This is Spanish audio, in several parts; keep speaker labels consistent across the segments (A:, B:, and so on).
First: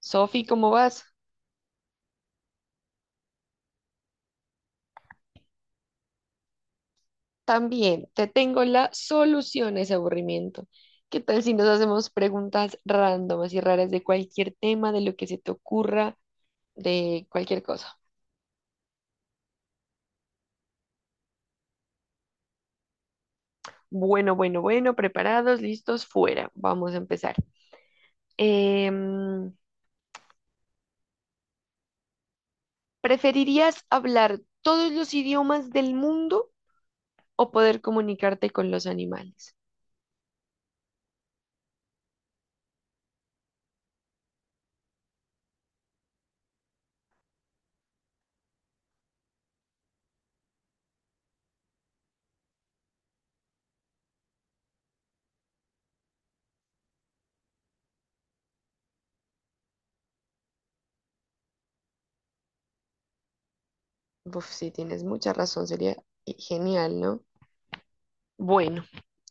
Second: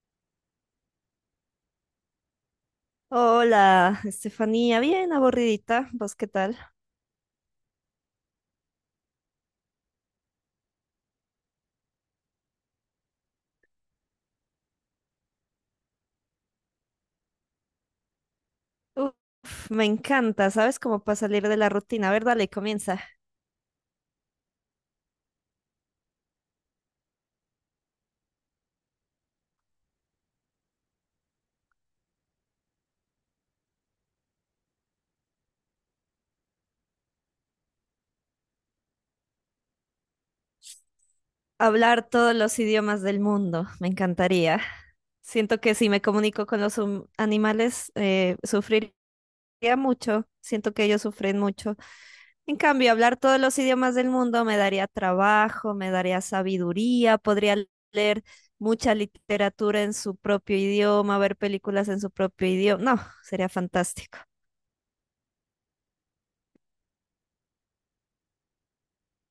A: Sofi, ¿cómo vas?
B: Hola, Estefanía, bien aburridita, ¿vos qué tal?
A: También te tengo la solución a ese aburrimiento. ¿Qué tal si nos hacemos preguntas rándomas y raras de cualquier tema, de lo que se te ocurra, de cualquier cosa?
B: Uf, me encanta, ¿sabes? Como para salir de la rutina. A ver, dale, comienza.
A: Bueno, bueno, bueno, preparados, listos, fuera. Vamos a empezar. Em, ¿Preferirías hablar todos los idiomas del mundo o poder comunicarte con los animales?
B: Hablar todos los idiomas del mundo, me encantaría. Siento que si me comunico con los animales, sufriría mucho, siento que ellos sufren mucho. En cambio, hablar todos los idiomas del mundo me daría trabajo, me daría sabiduría, podría leer mucha literatura en su propio idioma, ver películas en su propio idioma. No, sería fantástico.
A: Uf, sí, tienes mucha razón, sería genial, ¿no? Bueno,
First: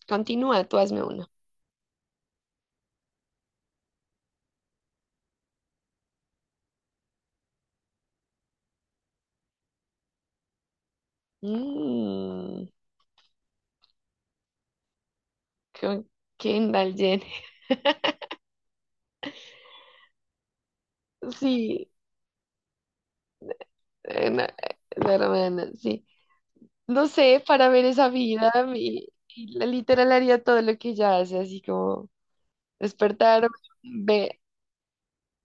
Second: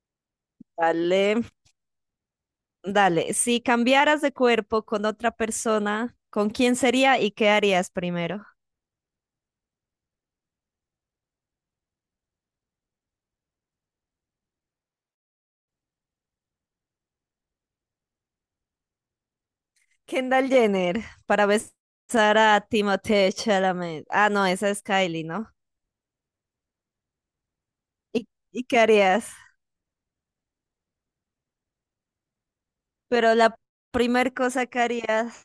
A: continúa, tú hazme una.
B: Dale, dale. Si cambiaras de cuerpo con otra persona, ¿con quién sería y qué harías primero?
A: Mm, con Kendall Jenner.
B: Kendall Jenner para
A: Sí,
B: besar a Timothée Chalamet. Ah,
A: no,
B: no, esa es
A: la
B: Kylie, ¿no?
A: hermana, sí. No sé, para ver esa
B: ¿Y,
A: vida,
B: y qué harías?
A: y la literal haría todo lo que ella hace, así como
B: Pero
A: despertarme,
B: la primer
A: ve-
B: cosa que harías,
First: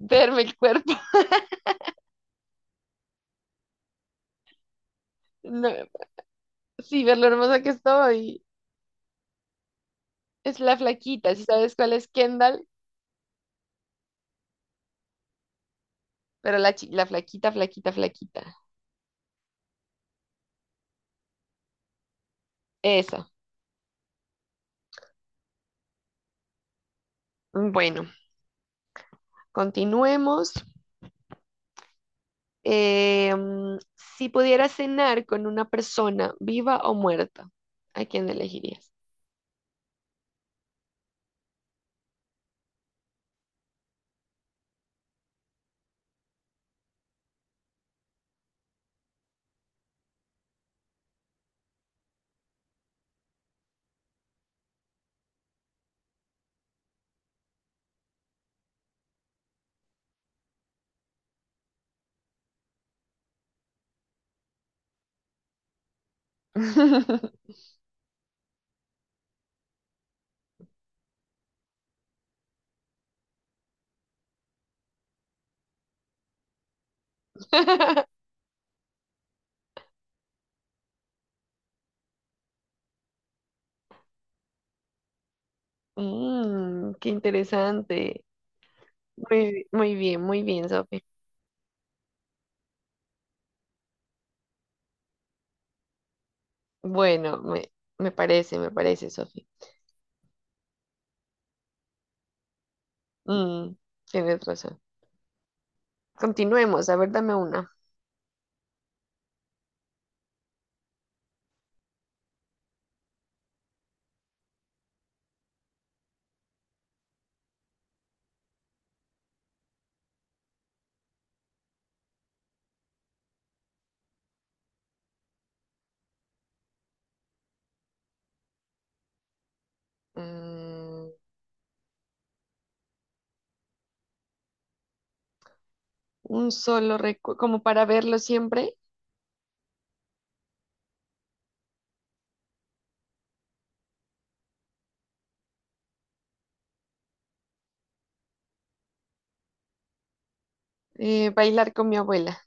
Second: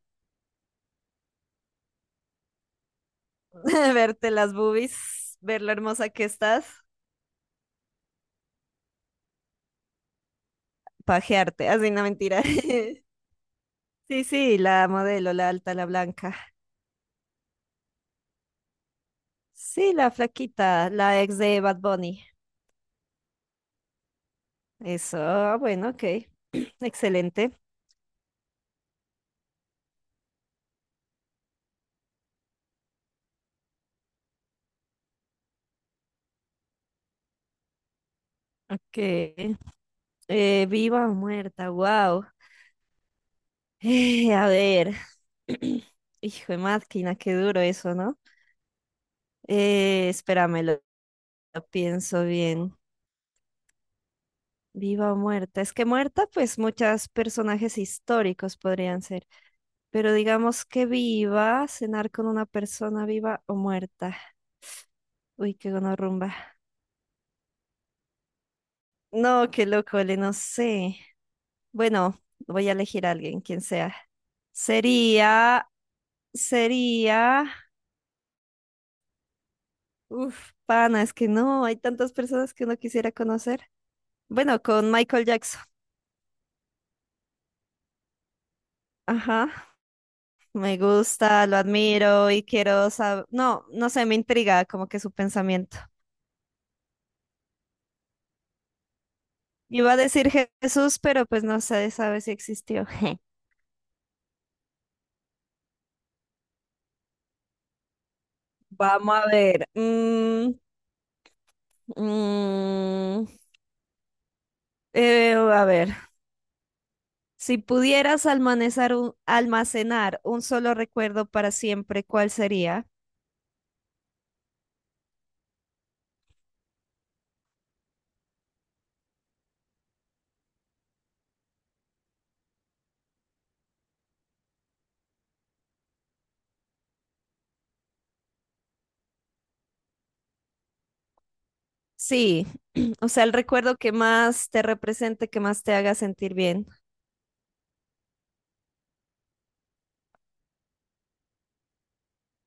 A: verme el cuerpo,
B: verte las boobies, ver lo
A: no,
B: hermosa que estás,
A: sí, ver lo hermosa que estoy. Es la flaquita, si
B: pajearte,
A: sabes
B: así
A: cuál
B: no
A: es
B: mentira.
A: Kendall,
B: Sí, sí, la modelo, la alta, la blanca.
A: pero la, la flaquita, flaquita, flaquita.
B: Sí, la flaquita, la ex de Bad Bunny.
A: Eso.
B: Eso, ah, bueno, ok. Excelente.
A: Bueno, continuemos. Si pudiera cenar con una persona viva o muerta, ¿a quién elegirías?
B: Ok. Viva o muerta, wow. A ver. Hijo de máquina, qué duro eso, ¿no? Espérame, lo pienso bien. Viva o muerta. Es que muerta, pues muchos personajes históricos podrían ser. Pero digamos que viva, cenar con una persona viva o muerta. Uy, qué gonorrumba. No, qué loco, le no sé. Bueno, voy a elegir a alguien, quien sea. Sería, sería, uf, pana, es que no, hay tantas personas que uno quisiera conocer. Bueno, con Michael Jackson.
A: Mm, qué interesante.
B: Ajá,
A: Muy, muy bien,
B: me
A: Sofi.
B: gusta, lo admiro y quiero saber, no sé, me intriga como que su pensamiento.
A: Bueno, me parece, Sofi.
B: Iba a decir Jesús, pero pues no se sabe si existió.
A: Mm, tienes razón. Continuemos, a ver, dame una.
B: Vamos a ver. Mm, a ver. Si pudieras almacenar un solo recuerdo para siempre, ¿cuál sería?
A: Mm, un solo recuerdo, como para verlo siempre,
B: Sí, o sea, el recuerdo que más te represente, que más te haga sentir bien.
A: bailar con mi abuela.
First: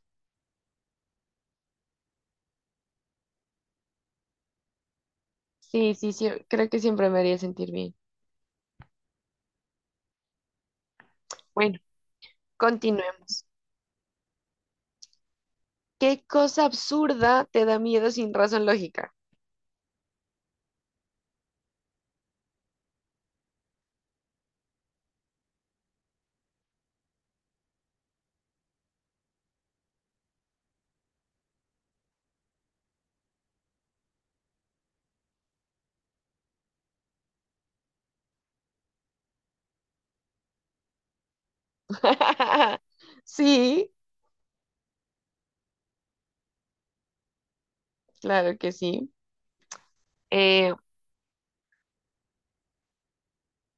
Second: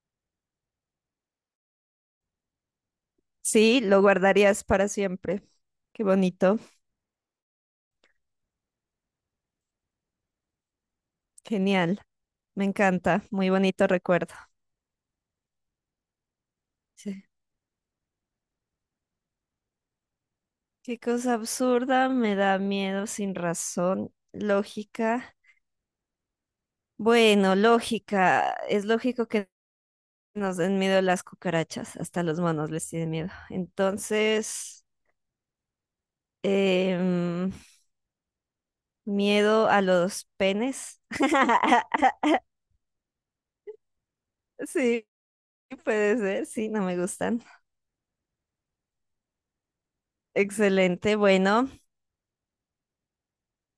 B: Sí, lo guardarías para siempre.
A: Sí,
B: Qué
A: sí, sí,
B: bonito,
A: creo que siempre me haría sentir bien. Bueno,
B: genial, me encanta,
A: continuemos.
B: muy bonito recuerdo.
A: ¿Qué cosa
B: Sí.
A: absurda te da miedo sin razón lógica?
B: Qué cosa absurda, me da miedo sin razón, lógica. Bueno, lógica, es lógico que nos den miedo las cucarachas, hasta los monos les tienen miedo. Entonces… Em, miedo a los penes.
A: Sí,
B: Sí, puede ser, sí, no me gustan.
A: claro que sí. Eh,
B: Excelente, bueno.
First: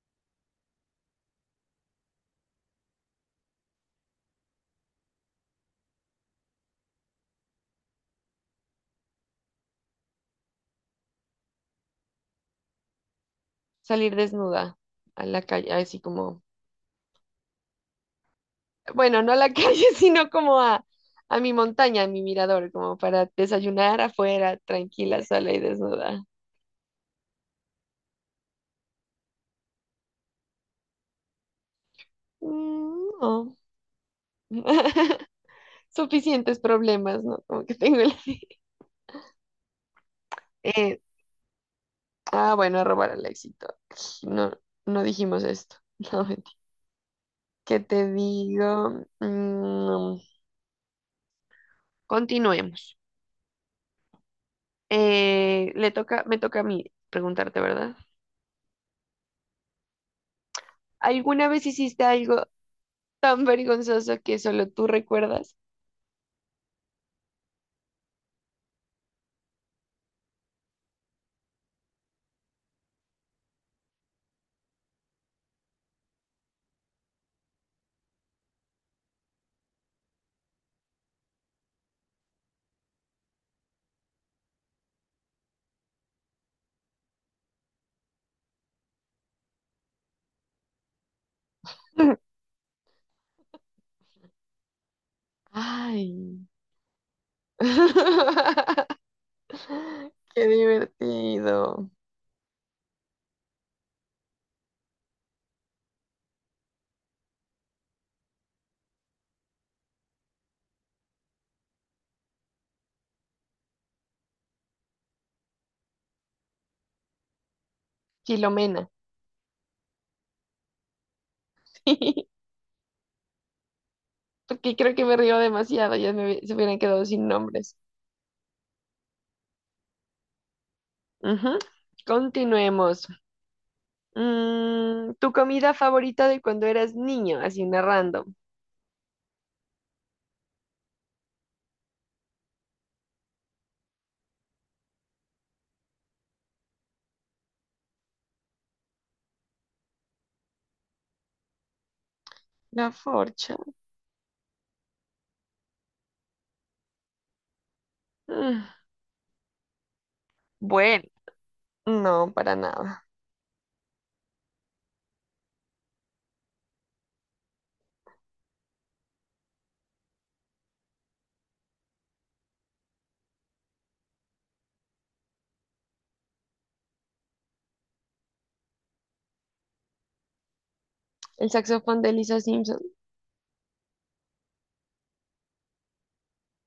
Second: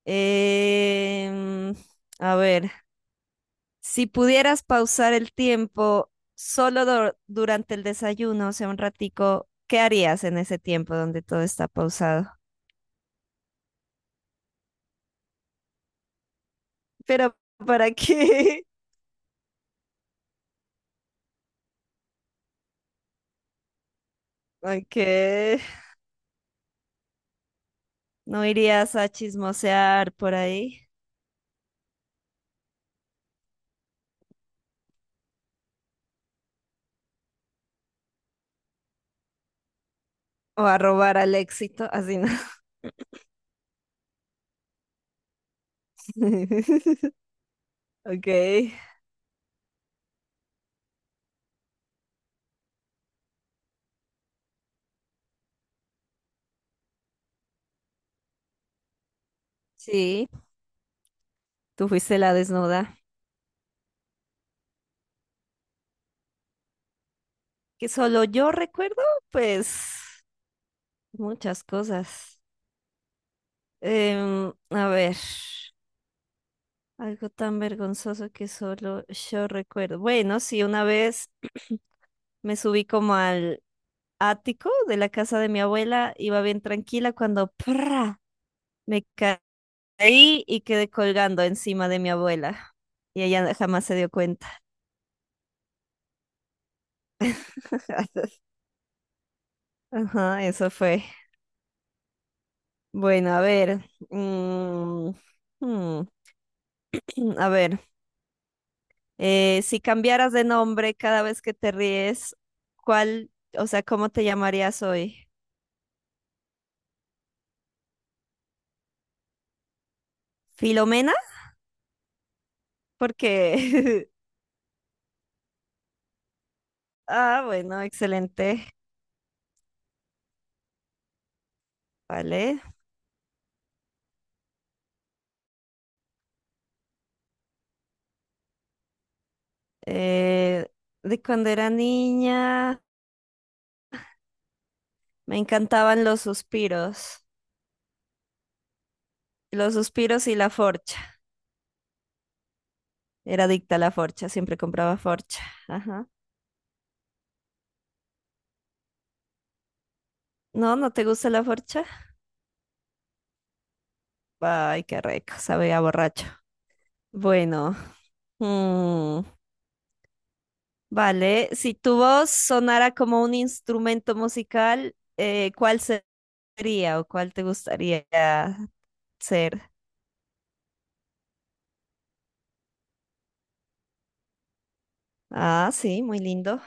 B: em, a ver, si pudieras pausar el tiempo solo durante el desayuno, o sea, un ratico, ¿qué harías en ese tiempo donde todo está pausado?
A: salir desnuda a la calle, así como,
B: Pero, ¿para qué?
A: bueno, no a la calle, sino como a mi montaña, a mi mirador, como para desayunar afuera,
B: Ok,
A: tranquila, sola y desnuda.
B: ¿no irías a chismosear por ahí?
A: Mm, no. Suficientes problemas, ¿no? Como que tengo el...
B: O a
A: Eh,
B: robar al éxito, así no.
A: bueno, robar al éxito. No, no dijimos esto. No, ¿qué te
B: Ok.
A: digo? Mm, continuemos. Me toca a mí preguntarte, ¿verdad?
B: Sí,
A: ¿Alguna vez
B: tú
A: hiciste
B: fuiste la
A: algo
B: desnuda.
A: tan vergonzoso que solo tú recuerdas?
B: Que solo yo recuerdo, pues, muchas cosas. A ver, algo tan vergonzoso que solo yo recuerdo. Bueno, sí, una vez me subí como al ático de la casa de mi abuela, iba bien tranquila cuando ¡prra! Me caí y quedé colgando encima de mi abuela. Y ella jamás se dio cuenta.
A: Ay.
B: Ajá,
A: Qué
B: eso fue.
A: divertido.
B: Bueno, a ver. mm, mm, a ver. Si cambiaras de nombre cada vez que te ríes, ¿cuál, o sea, cómo te llamarías hoy?
A: Filomena.
B: ¿Filomena? Porque…
A: Porque creo que me río demasiado, ya se hubieran quedado sin
B: Ah,
A: nombres.
B: bueno, excelente.
A: Ujú.
B: Vale.
A: Continuemos. Mm, ¿tu comida favorita de cuando eras niño? Así una random.
B: Eh, de cuando era niña, me encantaban los suspiros. Los suspiros y la forcha.
A: La
B: Era
A: forcha.
B: adicta a la forcha, siempre compraba forcha. Ajá.
A: Mm,
B: No, ¿no
A: bueno,
B: te gusta la forcha?
A: no, para nada.
B: Ay, qué rico, sabe a borracho. Bueno, mm, vale. Si tu voz sonara como un instrumento musical, ¿cuál sería o cuál te gustaría ser?
A: El saxofón de Lisa Simpson.
B: Ah, sí, muy lindo.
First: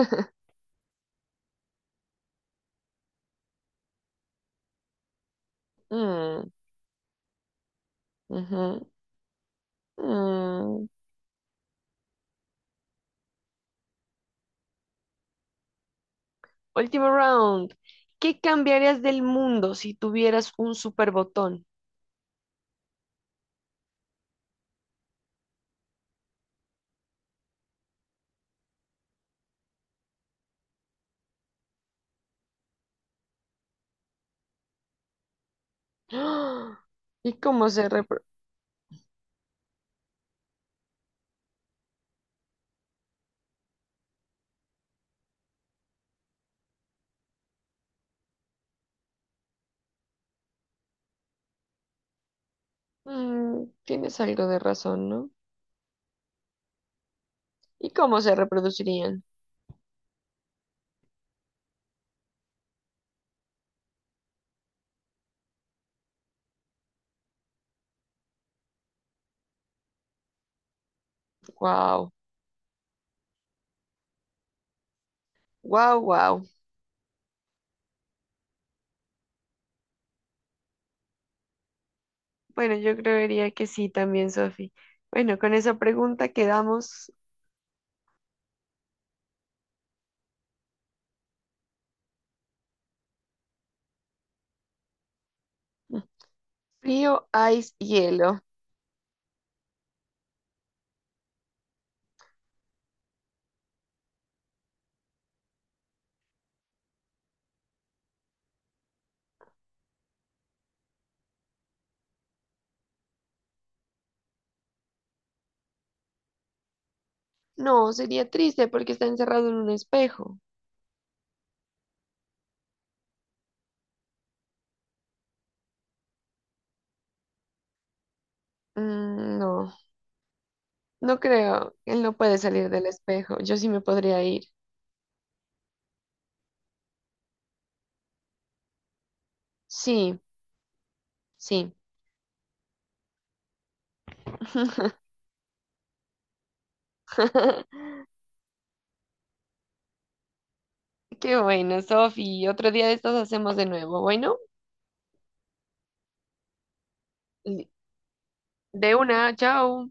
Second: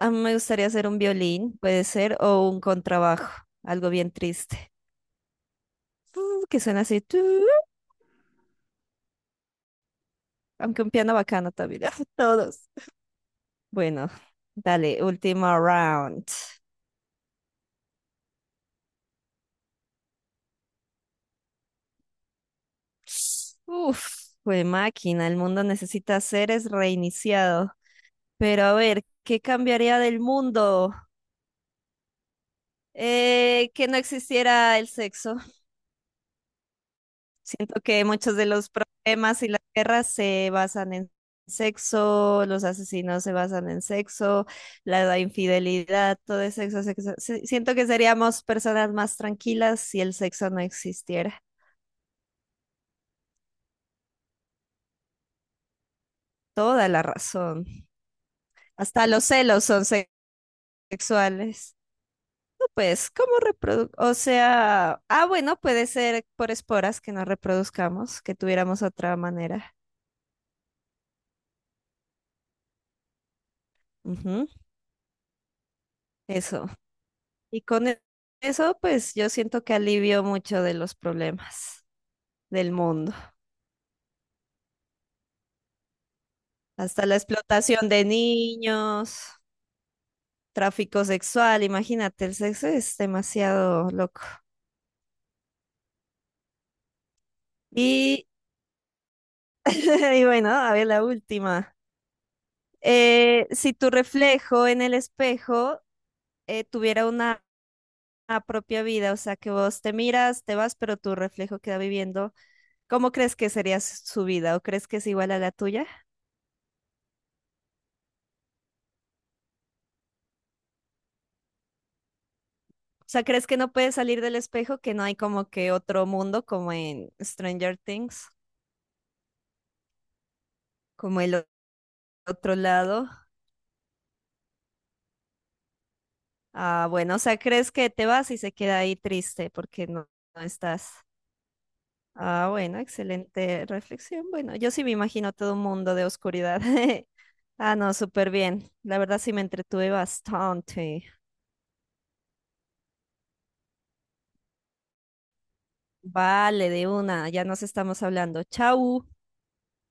B: A mí me gustaría ser un violín, puede ser, o un contrabajo, algo bien triste. Mm,
A: Mm,
B: que suena así, tu,
A: ujú,
B: aunque
A: mm.
B: un piano bacano también. Todos. Bueno, dale, última round.
A: Último round. ¿Qué cambiarías del mundo si tuvieras un super botón?
B: Uf, fue máquina, el mundo necesita seres reiniciado. Pero a ver, ¿qué cambiaría del mundo? Que no existiera el sexo.
A: ¡Ah! ¿Y cómo
B: Siento
A: se
B: que
A: repro...
B: muchos de los problemas y las guerras se basan en sexo, los asesinos se basan en sexo, la infidelidad, todo es sexo, sexo. Siento que seríamos personas más tranquilas si el sexo no existiera.
A: Mm, tienes algo de razón, ¿no?
B: Toda la razón.
A: ¿Y cómo se
B: Hasta
A: reproducirían?
B: los celos son sexuales. Pues, ¿cómo reproduc? O sea, ah, bueno, puede ser por esporas que no reproduzcamos, que tuviéramos otra manera.
A: Wow,
B: Ujú.
A: wow, wow.
B: Eso. Y con eso, pues yo siento que alivio mucho de los problemas del
A: Bueno, yo
B: mundo.
A: creería que sí también, Sofi. Bueno, con esa pregunta
B: Hasta
A: quedamos
B: la explotación de niños, tráfico sexual, imagínate, el sexo es demasiado loco.
A: frío, ice,
B: Y
A: hielo.
B: y bueno, a ver la última. Si tu reflejo en el espejo tuviera una a propia vida, o sea, que vos te miras, te vas, pero tu reflejo queda viviendo. ¿Cómo crees que sería su vida o crees que es igual a la tuya?
A: No, sería triste porque está encerrado en un espejo.
B: O sea, ¿crees que no puedes salir del espejo, que no hay como que otro mundo como en Stranger Things,
A: Mm, no, no
B: como el
A: creo. Él no puede
B: otro
A: salir del
B: lado?
A: espejo. Yo sí me podría ir.
B: Ah, bueno, o sea, ¿crees que te vas y se queda ahí triste porque no,
A: Sí,
B: no estás?
A: sí.
B: Ah, bueno, excelente reflexión. Bueno, yo sí me imagino todo un mundo de oscuridad. Ah, no, súper bien. La verdad sí me entretuve bastante.
A: Qué bueno, Sofi. Otro día de estos hacemos de nuevo. Bueno,
B: Vale, de una, ya nos estamos hablando.
A: de
B: Chau.
A: una, chao.